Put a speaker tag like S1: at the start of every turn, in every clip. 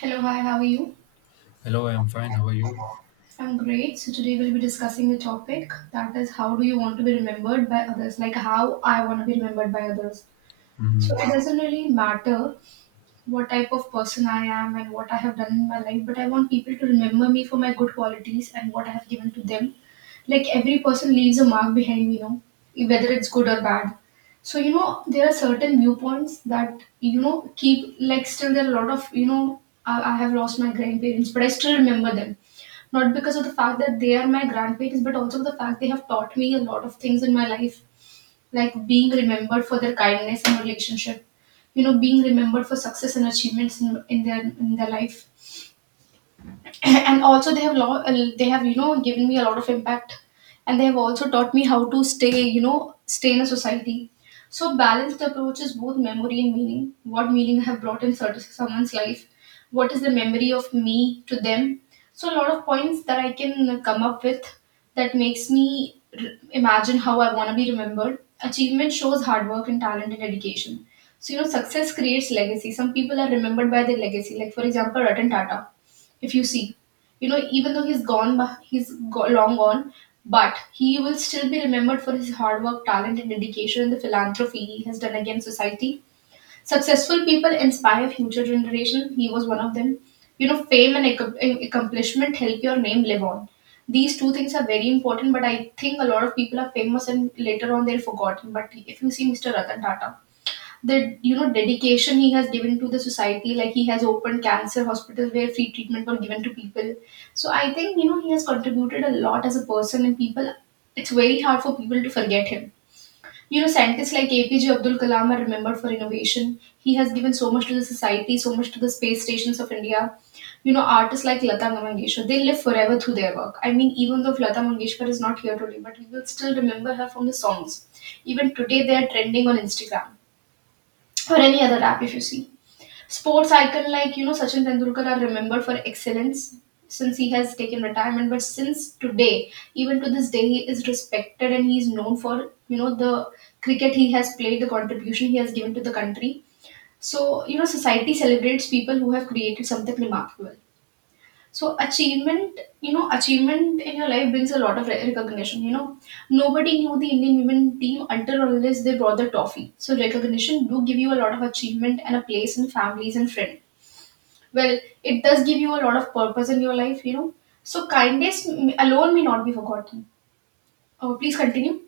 S1: Hello, hi, how are you?
S2: Hello, I'm fine. How are you?
S1: I'm great. So, today we'll be discussing a topic that is, how do you want to be remembered by others? Like, how I want to be remembered by others. So,
S2: Mhm.
S1: it doesn't really matter what type of person I am and what I have done in my life, but I want people to remember me for my good qualities and what I have given to them. Like, every person leaves a mark behind, you know, whether it's good or bad. So, you know, there are certain viewpoints that, you know, keep, like, still there are a lot of, you know, I have lost my grandparents, but I still remember them. Not because of the fact that they are my grandparents, but also the fact they have taught me a lot of things in my life, like being remembered for their kindness and relationship, you know, being remembered for success and achievements in their in their life. And also they have they have, you know, given me a lot of impact, and they have also taught me how to, stay you know, stay in a society. So balanced approach is both memory and meaning. What meaning I have brought in certain someone's life, what is the memory of me to them. So a lot of points that I can come up with that makes me r imagine how I want to be remembered. Achievement shows hard work and talent and dedication. So, you know, success creates legacy. Some people are remembered by their legacy, like for example, Ratan Tata. If you see, you know, even though he's gone, but long gone, but he will still be remembered for his hard work, talent, and dedication, and the philanthropy he has done against society. Successful people inspire future generation. He was one of them. You know, fame and accomplishment help your name live on. These two things are very important, but I think a lot of people are famous and later on they're forgotten. But if you see Mr. Ratan Tata, the, you know, dedication he has given to the society, like he has opened cancer hospitals where free treatment were given to people. So I think, you know, he has contributed a lot as a person, and people, it's very hard for people to forget him. You know, scientists like APJ Abdul Kalam are remembered for innovation. He has given so much to the society, so much to the space stations of India. You know, artists like Lata Mangeshkar, they live forever through their work. I mean, even though Lata Mangeshkar is not here today, but we will still remember her from the songs. Even today they are trending on Instagram or any other app, if you see. Sports icon like, you know, Sachin Tendulkar are remembered for excellence. Since he has taken retirement, but since today, even to this day, he is respected and he is known for, you know, the cricket he has played, the contribution he has given to the country. So, you know, society celebrates people who have created something remarkable. So achievement, you know, achievement in your life brings a lot of recognition. You know, nobody knew the Indian women team until or unless they brought the trophy. So recognition do give you a lot of achievement and a place in families and friends. Well, it does give you a lot of purpose in your life. You know, so alone may not be forgotten. Oh, please continue.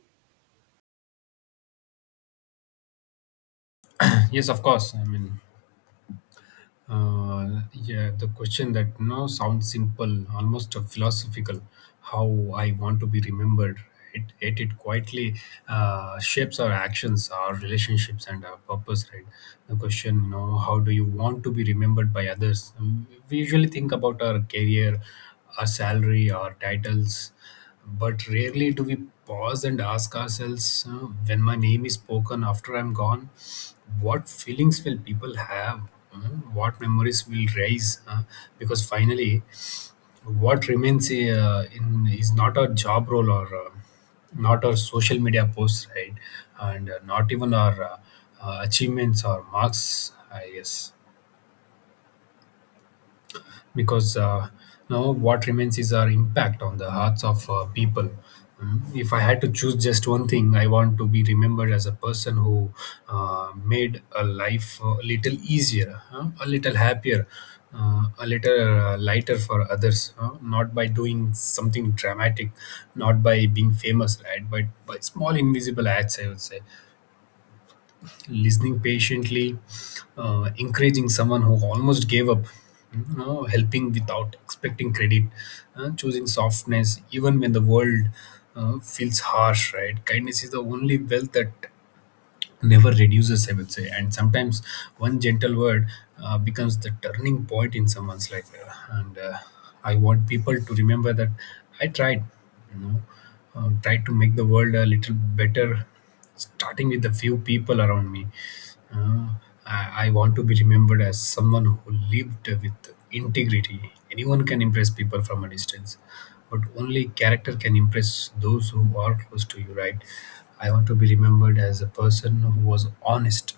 S2: Yes, of course. I mean, yeah, the question that you know sounds simple, almost philosophical. How I want to be remembered. It quietly shapes our actions, our relationships, and our purpose. Right. The question, you know, how do you want to be remembered by others? We usually think about our career, our salary, our titles. But rarely do we pause and ask ourselves when my name is spoken after I'm gone, what feelings will people have? Uh, What memories will rise? Because finally, what remains is not our job role or not our social media posts, right? And not even our achievements or marks, I guess. Because now what remains is our impact on the hearts of people. Mm, if I had to choose just one thing, I want to be remembered as a person who made a life a little easier, huh? A little happier, a little lighter for others. Huh? Not by doing something dramatic, not by being famous, right? But by small invisible acts, I would say listening patiently, encouraging someone who almost gave up, you know, helping without expecting credit, choosing softness even when the world feels harsh. Right, kindness is the only wealth that never reduces, I would say. And sometimes one gentle word becomes the turning point in someone's life. And I want people to remember that I tried, you know, tried to make the world a little better, starting with the few people around me. I want to be remembered as someone who lived with integrity. Anyone can impress people from a distance, but only character can impress those who are close to you, right? I want to be remembered as a person who was honest,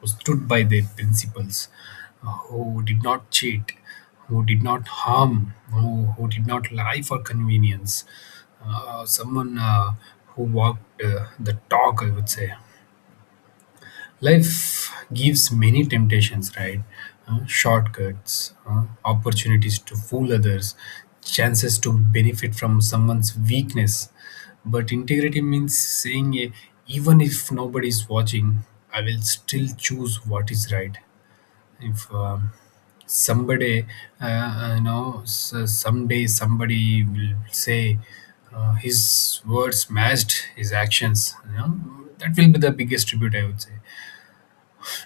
S2: who stood by their principles, who did not cheat, who did not harm, who did not lie for convenience, someone who walked the talk, I would say. Life gives many temptations, right? Shortcuts, opportunities to fool others, chances to benefit from someone's weakness. But integrity means saying, even if nobody is watching, I will still choose what is right. If somebody, you know, someday somebody will say his words matched his actions, you know, that will be the biggest tribute, I would say.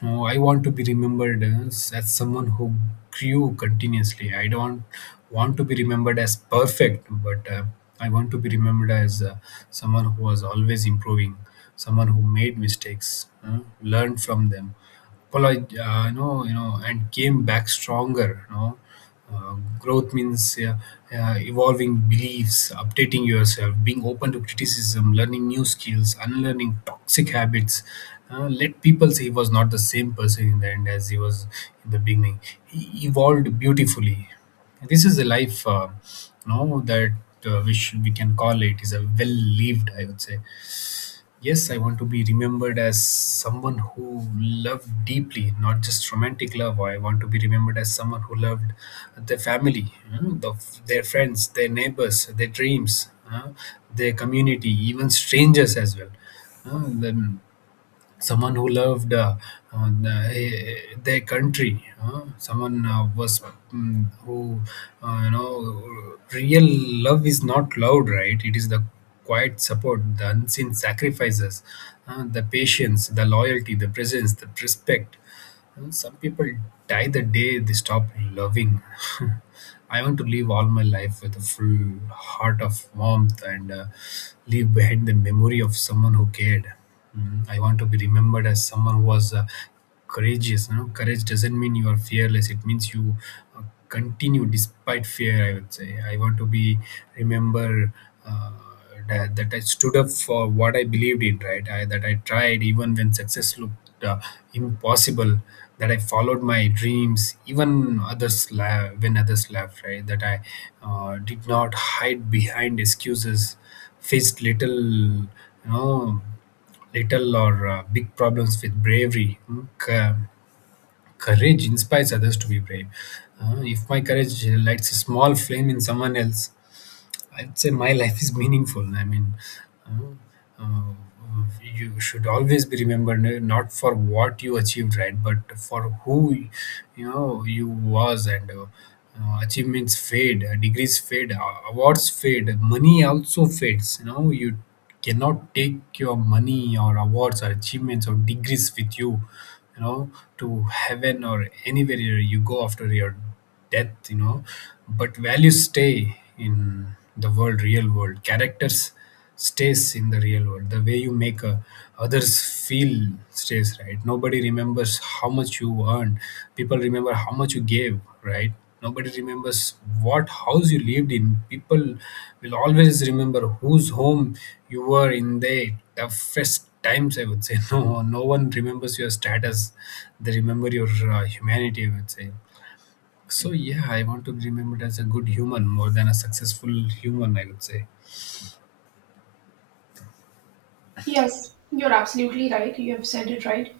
S2: Oh, I want to be remembered as someone who grew continuously. I don't want to be remembered as perfect, but I want to be remembered as someone who was always improving, someone who made mistakes, learned from them, apologized, and came back stronger. You know, growth means evolving beliefs, updating yourself, being open to criticism, learning new skills, unlearning toxic habits. Let people say he was not the same person in the end as he was in the beginning. He evolved beautifully. This is a life, you know, that we can call it is a well lived. I would say yes, I want to be remembered as someone who loved deeply, not just romantic love. I want to be remembered as someone who loved their family, their friends, their neighbors, their dreams, their community, even strangers as well. Then someone who loved on, uh, eh, their country, someone was mm, who you know real love is not loud, right? It is the quiet support, the unseen sacrifices, the patience, the loyalty, the presence, the respect. Well, some people die the day they stop loving. I want to live all my life with a full heart of warmth and leave behind the memory of someone who cared. Mm, I want to be remembered as someone who was courageous. You know, courage doesn't mean you are fearless. It means you uh, continue despite fear. I would say I want to be remember uh, that I stood up for what I believed in, right? I, that I tried even when success looked impossible. That I followed my dreams, even when others laughed, right? That I did not hide behind excuses, faced little, you know, little or big problems with bravery, courage inspires others to be brave. If my courage lights a small flame in someone else, I'd say my life is meaningful. I mean, uh, uh, you should always be remembered not for what you achieved, right, but for who you know you was and. Achievements fade, degrees fade, awards fade, money also fades. You know, you cannot take your money or awards or achievements or degrees with you, you know, to heaven or anywhere you go after your death, you know, but values stay in the world, real world, characters stays in the real world, the way you make others feel stays, right? Nobody remembers how much you earned, people remember how much you gave, right? Nobody remembers what house you lived in, people will always remember whose home you were in the toughest times, I would say. No, no one remembers your status, they remember your humanity, I would say. So yeah, I want to be remembered as a good human more than a successful human, I would say.
S1: Yes, you're absolutely right. You have said it right.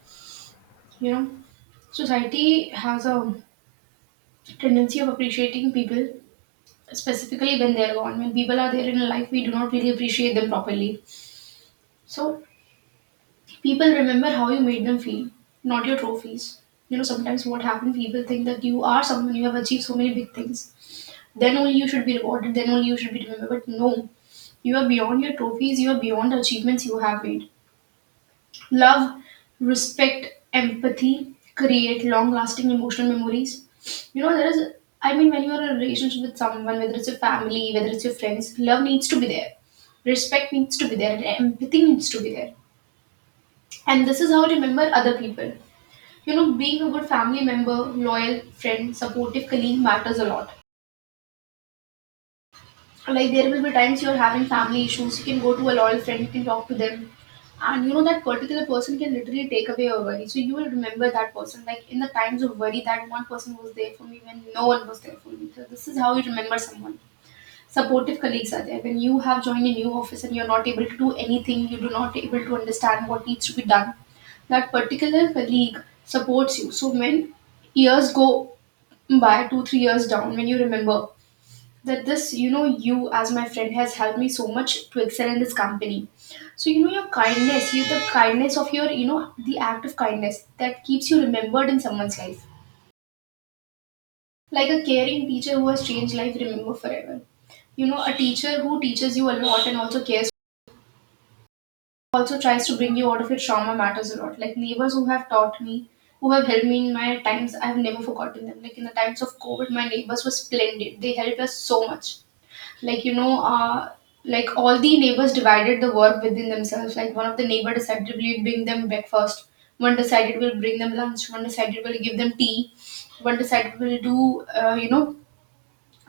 S1: You know, society has a tendency of appreciating people specifically when they're gone. When people are there in life, we do not really appreciate them properly. So people remember how you made them feel, not your trophies. You know, sometimes what happens, people think that you are someone, you have achieved so many big things. Then only you should be rewarded, then only you should be remembered. But no, you are beyond your trophies, you are beyond the achievements you have made. Love, respect, empathy create long lasting emotional memories. You know, there is, I mean, when you're in a relationship with someone, whether it's your family, whether it's your friends, love needs to be there, respect needs to be there, and empathy needs to be there. And this is how to remember other people. You know, being a good family member, loyal friend, supportive colleague matters a lot. Like, there will be times you're having family issues, you can go to a loyal friend, you can talk to them, and you know that particular person can literally take away your worry. So you will remember that person. Like in the times of worry, that one person was there for me when no one was there for me. So this is how you remember someone. Supportive colleagues are there when you have joined a new office and you're not able to do anything, you do not able to understand what needs to be done. That particular colleague supports you. So when years go by, 2-3 years down, when you remember that this, you know, you as my friend has helped me so much to excel in this company. So, you know, your kindness, you, the kindness of your, you know, the act of kindness that keeps you remembered in someone's life. Like a caring teacher who has changed life, remember forever. You know, a teacher who teaches you a lot and also cares, also tries to bring you out of your trauma, matters a lot. Like neighbors who have taught me, who have helped me in my times, I have never forgotten them. Like in the times of COVID, my neighbors were splendid, they helped us so much. Like, you know, like all the neighbors divided the work within themselves. Like, one of the neighbor decided, we'll bring them breakfast. One decided, we'll bring them lunch. One decided, we'll give them tea. One decided, we'll do, you know,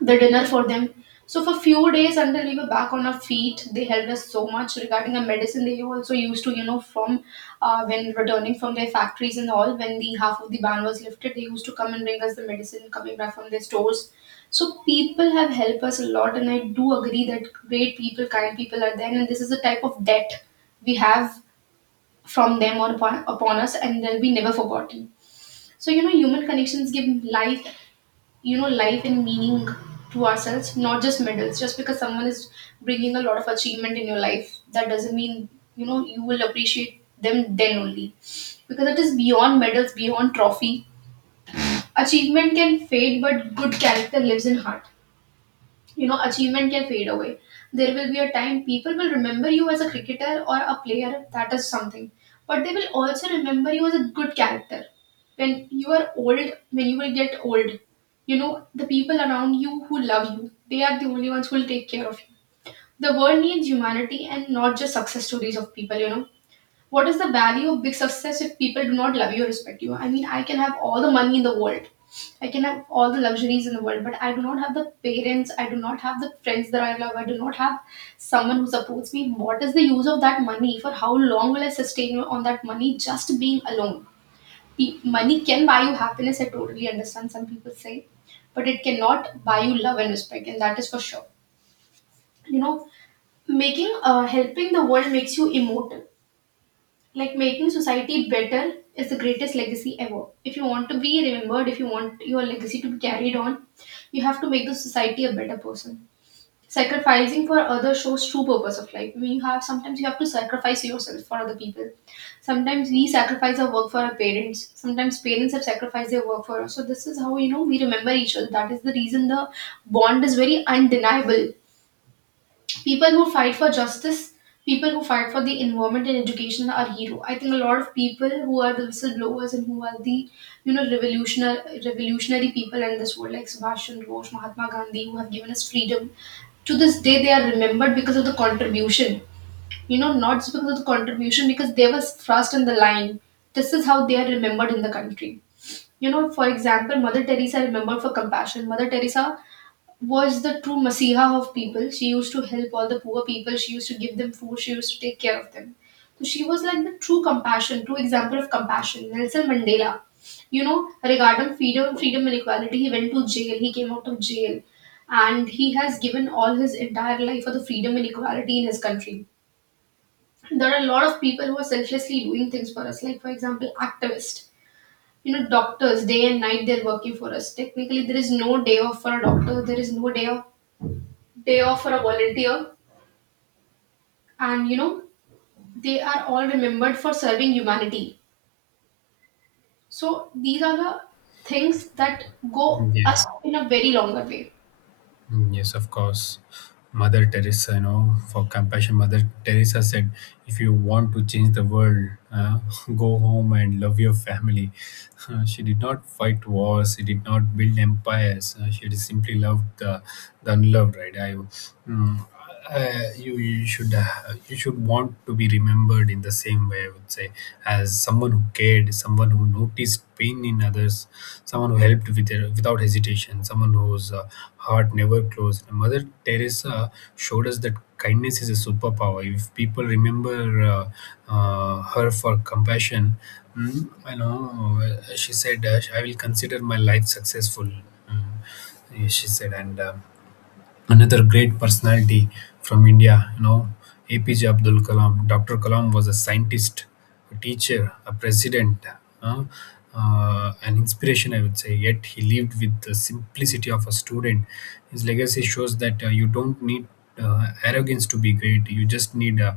S1: the dinner for them. So for few days until we were back on our feet, they helped us so much regarding the medicine. They also used to, you know, from when returning from their factories and all, when the half of the ban was lifted, they used to come and bring us the medicine coming back from their stores. So people have helped us a lot and I do agree that great people, kind people are there, and this is a type of debt we have from them or upon us, and they'll be never forgotten. So, you know, human connections give life, you know, life and meaning to ourselves, not just medals. Just because someone is bringing a lot of achievement in your life, that doesn't mean, you know, you will appreciate them then only, because it is beyond medals, beyond trophy. Achievement can fade, but good character lives in heart. You know, achievement can fade away. There will be a time people will remember you as a cricketer or a player, that is something, but they will also remember you as a good character. When you are old, when you will get old, you know, the people around you who love you, they are the only ones who will take care of you. The world needs humanity and not just success stories of people. You know, what is the value of big success if people do not love you or respect you? I mean, I can have all the money in the world, I can have all the luxuries in the world, but I do not have the parents, I do not have the friends that I love, I do not have someone who supports me. What is the use of that money? For how long will I sustain on that money just being alone? Money can buy you happiness, I totally understand, some people say, but it cannot buy you love and respect, and that is for sure. You know, making, helping the world makes you immortal. Like making society better is the greatest legacy ever. If you want to be remembered, if you want your legacy to be carried on, you have to make the society a better person. Sacrificing for others shows true purpose of life. We have sometimes, you have to sacrifice yourself for other people. Sometimes we sacrifice our work for our parents, sometimes parents have sacrificed their work for us. So this is how, you know, we remember each other. That is the reason the bond is very undeniable. People who fight for justice, people who fight for the environment and education are hero. I think a lot of people who are the whistleblowers and who are the, you know, revolutionary people in this world, like Subhash Chandra Bose, Mahatma Gandhi, who have given us freedom. To this day, they are remembered because of the contribution. Not just because of the contribution, because they were first in the line. This is how they are remembered in the country. You know, for example, Mother Teresa remembered for compassion. Mother Teresa was the true Masiha of people. She used to help all the poor people, she used to give them food, she used to take care of them. So she was like the true compassion, true example of compassion. Nelson Mandela, you know, regarding freedom, freedom and equality, he went to jail, he came out of jail, and he has given all his entire life for the freedom and equality in his country. There are a lot of people who are selflessly doing things for us, like for example, activists. You know, doctors, day and night they're working for us. Technically, there is no day off for a doctor. There is no day off. Day off for a volunteer, and you know, they are all remembered for serving humanity. So these are the things that go
S2: Yeah.
S1: us in a very longer way.
S2: Mm, yes, of course. Mother Teresa, you know, for compassion, Mother Teresa said, if you want to change the world, go home and love your family. She did not fight wars, she did not build empires, she just simply loved the unloved, right? Mm, you should you should want to be remembered in the same way, I would say, as someone who cared, someone who noticed pain in others, someone who helped with their, without hesitation, someone whose heart never closed. Mother Teresa showed us that kindness is a superpower. If people remember her for compassion, I know she said, "I will consider my life successful." Mm, she said, and another great personality from India, you know, APJ Abdul Kalam. Dr. Kalam was a scientist, a teacher, a president, uh, an inspiration, I would say. Yet he lived with the simplicity of a student. His legacy shows that you don't need arrogance to be great, you just need a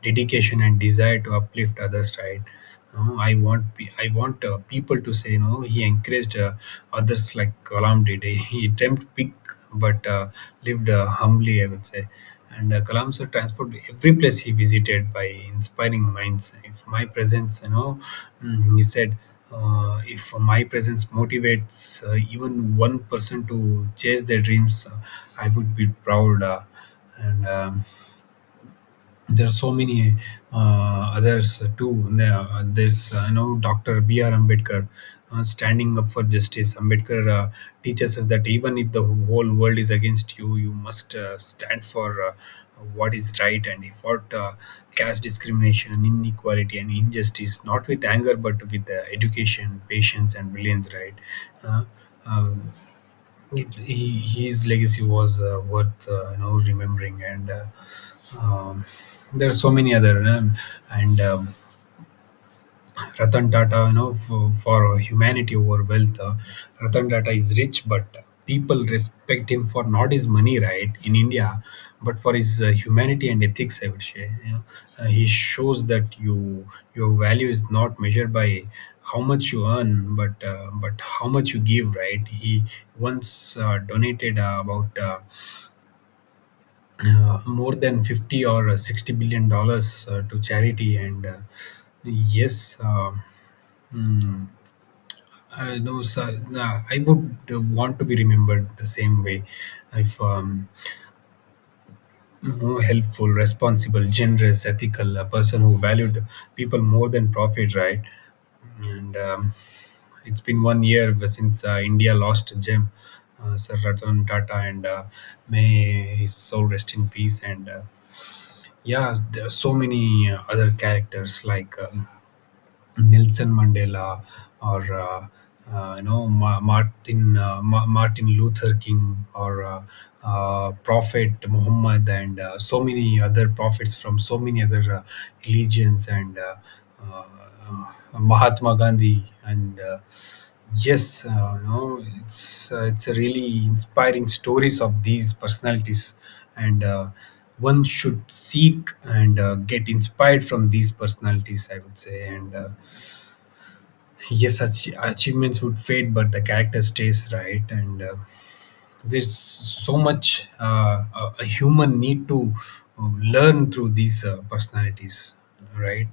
S2: dedication and desire to uplift others, right? You know, I want people to say, you know, he encouraged others like Kalam did. He dreamt big but lived humbly, I would say. And Kalam sir transformed every place he visited by inspiring minds. If my presence, you know, he said, if my presence motivates even one person to chase their dreams, I would be proud. And There are so many others too. There, there's You know Dr. B R Ambedkar, standing up for justice. Ambedkar teaches us that even if the whole world is against you, you must stand for what is right, and he fought caste discrimination, inequality, and injustice, not with anger but with education, patience, and brilliance. Right. Uh, um, his legacy was worth you know remembering and. um, there are so many other, you know, and Ratan Tata, you know, for humanity over wealth. Ratan Tata is rich but people respect him for not his money, right, in India, but for his humanity and ethics, I would say, you know. He shows that your value is not measured by how much you earn but how much you give, right? He once donated about more than 50 or 60 billion dollars to charity. And yes. Mm, I know. So, nah, I would want to be remembered the same way. If More helpful, responsible, generous, ethical, a person who valued people more than profit, right? and It's been one year since India lost Gem, Sir Ratan Tata, and may his soul rest in peace. And Yes, there are so many other characters like Nelson Mandela, or you know, Martin Luther King, or Prophet Muhammad, and so many other prophets from so many other religions, and uh, Mahatma Gandhi. And yes You know, it's a really inspiring stories of these personalities, and one should seek and get inspired from these personalities, I would say. And Yes, achievements would fade but the character stays, right? and There's so much, a human need to learn through these personalities, right?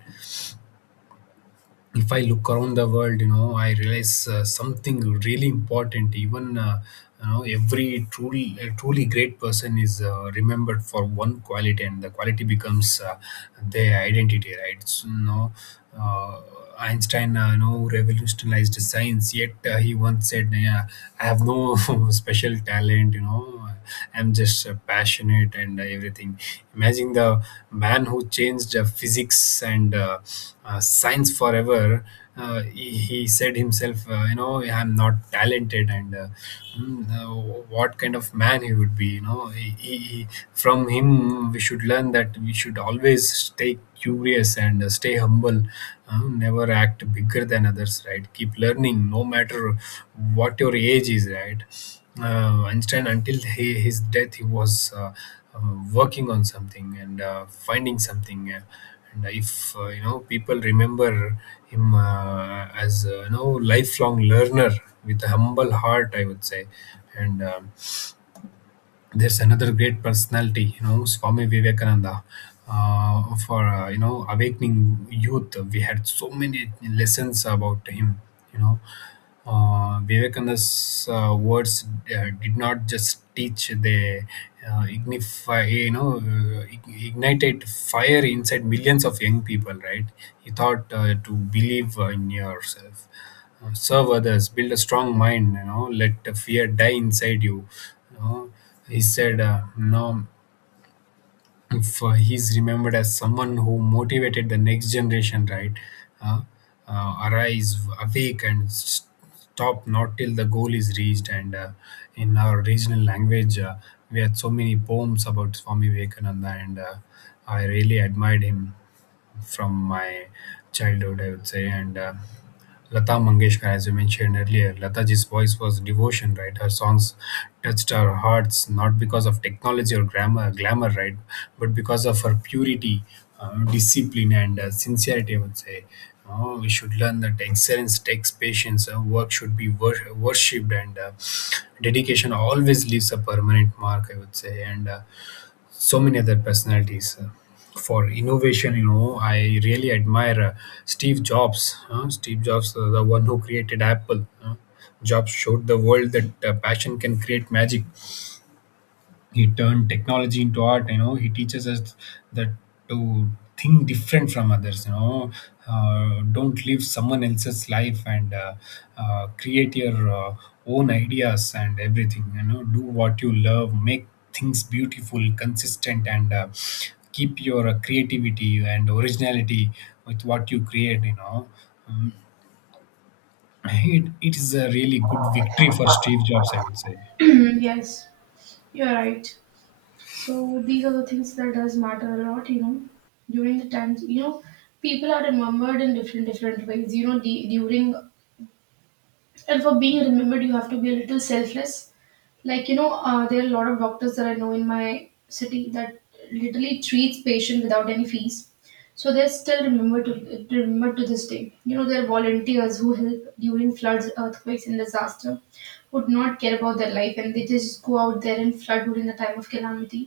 S2: If I look around the world, you know, I realize something really important. Even every truly great person is remembered for one quality, and the quality becomes their identity, right? Uh, Einstein revolutionized science. Yet he once said, "Yeah, I have no special talent." I'm just passionate and everything. Imagine the man who changed physics and science forever. He said himself, I'm not talented. Mm, uh, what kind of man he would be. You know, from him we should learn that we should always stay curious and stay humble. Never act bigger than others, right? Keep learning, no matter what your age is, right? Einstein, until his death, he was working on something and finding something. And if You know, people remember him as you know, lifelong learner with a humble heart, I would say. And There's another great personality, you know, Swami Vivekananda. For you know, awakening youth, we had so many lessons about him. You know, Vivekananda's words did not just teach; they ignify, you know, ig- ignited fire inside millions of young people, right? He thought to believe in yourself. Serve others, build a strong mind, you know, let the fear die inside you. You know, he said, you know, if he's remembered as someone who motivated the next generation, right? Uh, Arise, awake, and stop not till the goal is reached. And in our regional language, we had so many poems about Swami Vivekananda, and I really admired him from my childhood, I would say. And Lata Mangeshkar, as you mentioned earlier, Lataji's voice was devotion, right? Her songs touched our hearts not because of technology or grammar, glamour, right, but because of her purity, discipline, and sincerity, I would say. Oh, we should learn that excellence takes patience. Work should be worshipped, and dedication always leaves a permanent mark, I would say. And So many other personalities, for innovation, you know, I really admire Steve Jobs, the one who created Apple. Jobs showed the world that passion can create magic. He turned technology into art. You know, he teaches us that to think different from others, you know, don't live someone else's life, and create your own ideas and everything. You know, do what you love, make things beautiful, consistent, and keep your creativity and originality with what you create, you know. Um, it is a really good victory for Steve Jobs, I would say.
S1: Yes, you're right. So these are the things that does matter a lot, you know. During the times, you know, people are remembered in different different ways. You know, the, during and for being remembered, you have to be a little selfless. Like there are a lot of doctors that I know in my city that literally treats patient without any fees. So they're still remembered to this day. You know, there are volunteers who help during floods, earthquakes and disaster, who do not care about their life and they just go out there and flood during the time of calamity.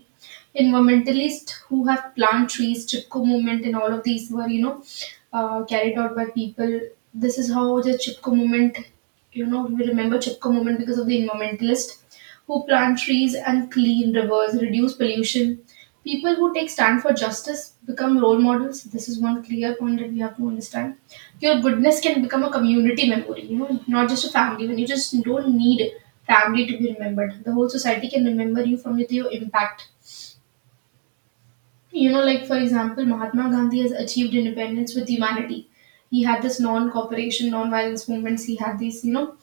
S1: Environmentalists who have plant trees, Chipko movement, and all of these were, carried out by people. This is how the Chipko movement, you know, we remember Chipko movement because of the environmentalist who plant trees and clean rivers, reduce pollution. People who take stand for justice become role models. This is one clear point that we have to understand. Your goodness can become a community memory, you know, not just a family. When you just don't need family to be remembered, the whole society can remember you from with your impact. You know, like for example, Mahatma Gandhi has achieved independence with humanity. He had this non-cooperation, non-violence movements. He had these, you know,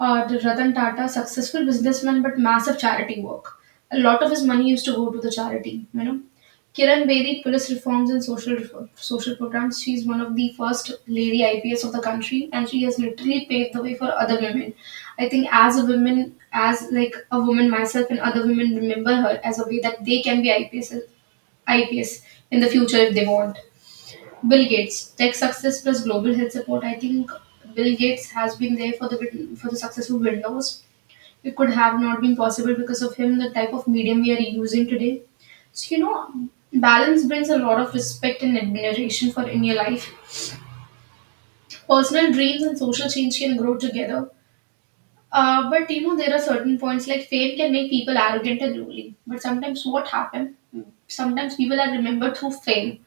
S1: uh, the Ratan Tata, successful businessman but massive charity work. A lot of his money used to go to the charity, you know. Kiran Bedi, police reforms and social reform, social programs. She's one of the first lady IPS of the country, and she has literally paved the way for other women. I think as a woman, as like a woman myself, and other women remember her as a way that they can be IPS, IPS in the future if they want. Bill Gates, tech success plus global health support. I think Bill Gates has been there for the for the success of Windows. It could have not been possible because of him. The type of medium we are using today. So you know, balance brings a lot of respect and admiration for in your life. Personal dreams and social change can grow together. But you know, there are certain points like fame can make people arrogant and ruling. But sometimes what happen? Sometimes people are remembered through fame.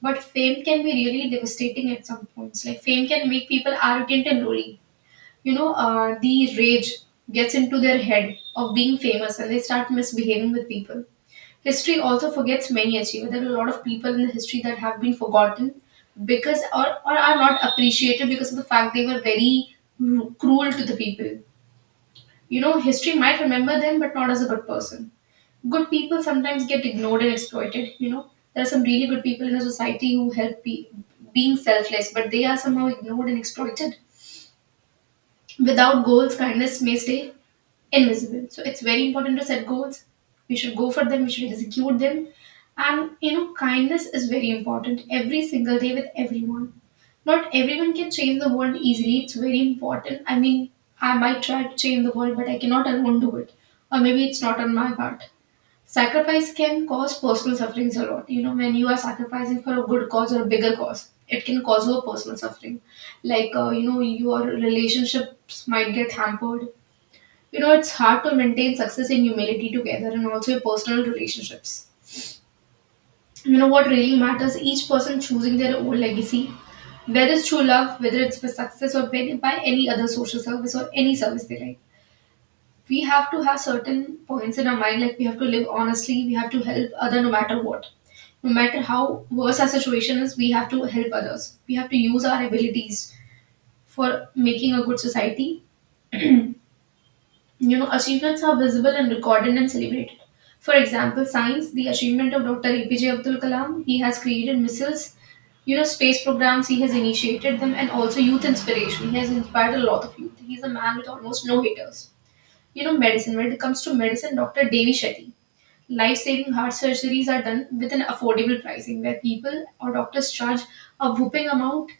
S1: But fame can be really devastating at some points. Like fame can make people arrogant and lonely. The rage gets into their head of being famous, and they start misbehaving with people. History also forgets many achievements. There are a lot of people in the history that have been forgotten because or are not appreciated because of the fact they were very cruel to the people. You know, history might remember them, but not as a good person. Good people sometimes get ignored and exploited. You know, there are some really good people in the society who being selfless, but they are somehow ignored and exploited. Without goals, kindness may stay invisible. So it's very important to set goals. We should go for them, we should execute them. And you know, kindness is very important every single day with everyone. Not everyone can change the world easily. It's very important. I mean, I might try to change the world, but I cannot alone do it. Or maybe it's not on my part. Sacrifice can cause personal sufferings a lot. You know, when you are sacrificing for a good cause or a bigger cause, it can cause you a personal suffering. Like, you know, your relationships might get hampered. You know, it's hard to maintain success and humility together and also your personal relationships. You know, what really matters, each person choosing their own legacy, whether it's through love, whether it's for success or by any other social service or any service they like. We have to have certain points in our mind, like we have to live honestly, we have to help other no matter what. No matter how worse our situation is, we have to help others. We have to use our abilities for making a good society. You know, achievements are visible and recorded and celebrated. For example, science, the achievement of Dr. APJ Abdul Kalam, he has created missiles, you know, space programs, he has initiated them, and also youth inspiration. He has inspired a lot of youth. He's a man with almost no haters. You know, medicine, when it comes to medicine, Dr. Devi Shetty, life-saving heart surgeries are done with an affordable pricing where people or doctors charge a whooping amount.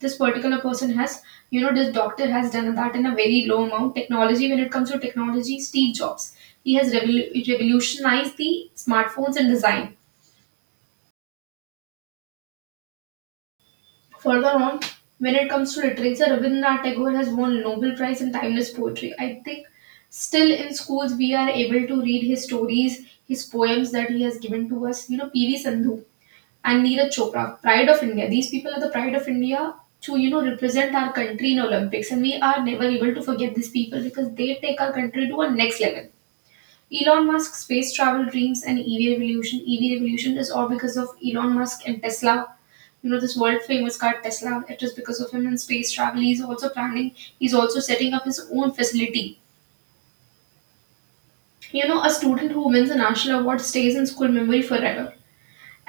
S1: This particular person has, you know, this doctor has done that in a very low amount. Technology, when it comes to technology, Steve Jobs, he has revolutionized the smartphones and design. Further on, when it comes to literature, Rabindranath Tagore has won Nobel Prize in timeless poetry. I think still in schools we are able to read his stories, his poems that he has given to us. You know, PV Sandhu and Neeraj Chopra, pride of India. These people are the pride of India to, you know, represent our country in Olympics, and we are never able to forget these people because they take our country to a next level. Elon Musk's space travel dreams and EV revolution. EV revolution is all because of Elon Musk and Tesla. You know this world famous car Tesla. It is because of him and space travel. He's also planning. He's also setting up his own facility. You know, a student who wins a national award stays in school memory forever.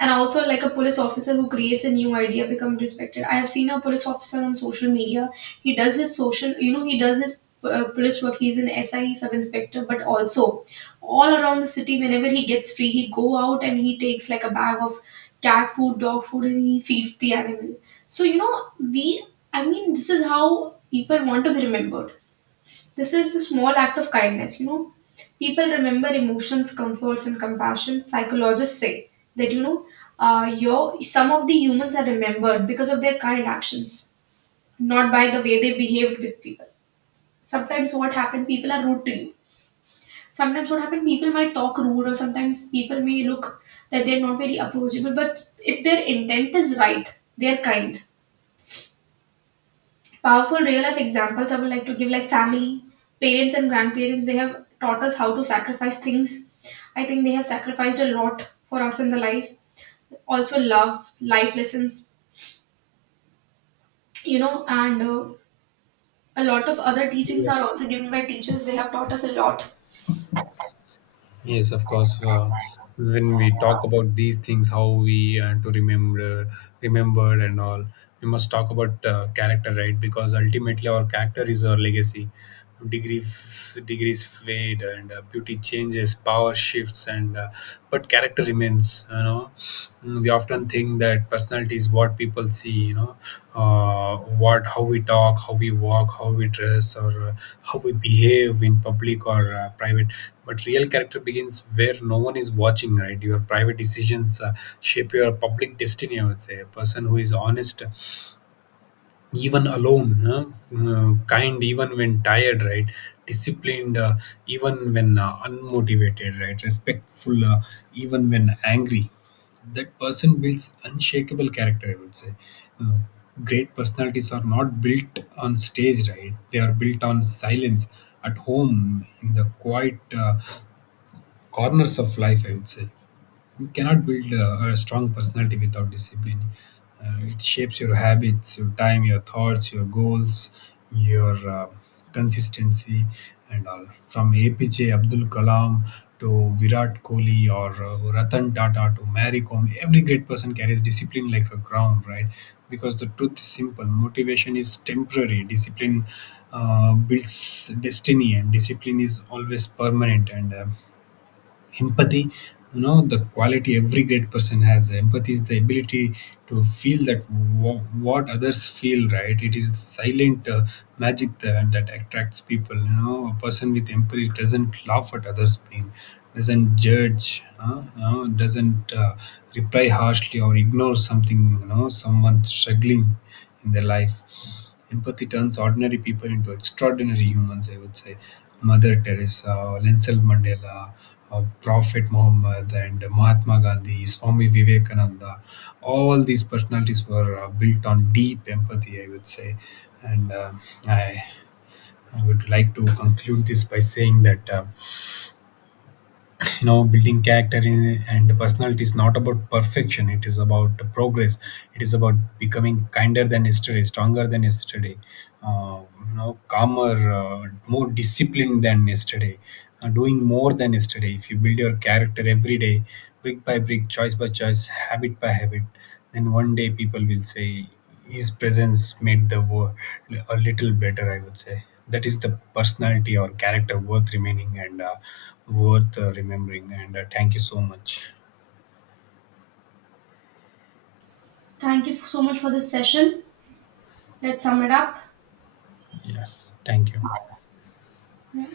S1: And also like a police officer who creates a new idea become respected. I have seen a police officer on social media. He does his social, you know, he does his police work. He's an SI, sub inspector, but also all around the city whenever he gets free he go out and he takes like a bag of cat food, dog food, and he feeds the animal. So you know, we, I mean, this is how people want to be remembered. This is the small act of kindness, you know. People remember emotions, comforts, and compassion. Psychologists say that, you know, some of the humans are remembered because of their kind actions, not by the way they behaved with people. Sometimes what happened, people are rude to you. Sometimes what happened, people might talk rude, or sometimes people may look that they're not very approachable. But if their intent is right, they're kind. Powerful real life examples I would like to give, like family, parents, and grandparents, they have taught us how to sacrifice things. I think they have sacrificed a lot for us in the life. Also, love, life lessons, you know, and a lot of other teachings are
S2: Yes.
S1: also given by teachers. They have taught us a lot.
S2: Yes, of course. When we talk about these things, how we remember and all, we must talk about character, right? Because ultimately, our character is our legacy. Degrees fade, and beauty changes, power shifts, and but character remains. We often think that personality is what people see. You know, what how we talk, how we walk, how we dress, or how we behave in public or private. But real character begins where no one is watching, right? Your private decisions shape your public destiny, I would say. A person who is honest even alone, huh? Kind even when tired, right? Disciplined even when unmotivated, right? Respectful even when angry. That person builds unshakable character, I would say. Uh, Great personalities are not built on stage, right? They are built on silence, at home, in the quiet corners of life, I would say. You cannot build a strong personality without discipline. It shapes your habits, your time, your thoughts, your goals, your consistency, and all. From APJ Abdul Kalam to Virat Kohli or Ratan Tata to Mary Kom, every great person carries discipline like a crown, right? Because the truth is simple: motivation is temporary, discipline builds destiny, and discipline is always permanent. And empathy, you know, the quality every great person has. Empathy is the ability to feel that w- what others feel, right? It is silent magic that attracts people. You know, a person with empathy doesn't laugh at others pain, doesn't judge, doesn't reply harshly or ignore something, you know, someone struggling in their life. Empathy turns ordinary people into extraordinary humans, I would say. Mother Teresa, Nelson Mandela, Prophet Muhammad, and Mahatma Gandhi, Swami Vivekananda, all these personalities were built on deep empathy, I would say. And uh, I, I would like to conclude this by saying that. You know, building character and personality is not about perfection, it is about progress. It is about becoming kinder than yesterday, stronger than yesterday, uh, you know, calmer, more disciplined than yesterday, doing more than yesterday. If you build your character every day, brick by brick, choice by choice, habit by habit, then one day people will say his presence made the war a little better, I would say. That is the personality or character worth remaining and worth remembering. And Thank you so much.
S1: Thank you so much for this session. Let's sum it up.
S2: Yeah. Yes, thank you.
S1: Yeah.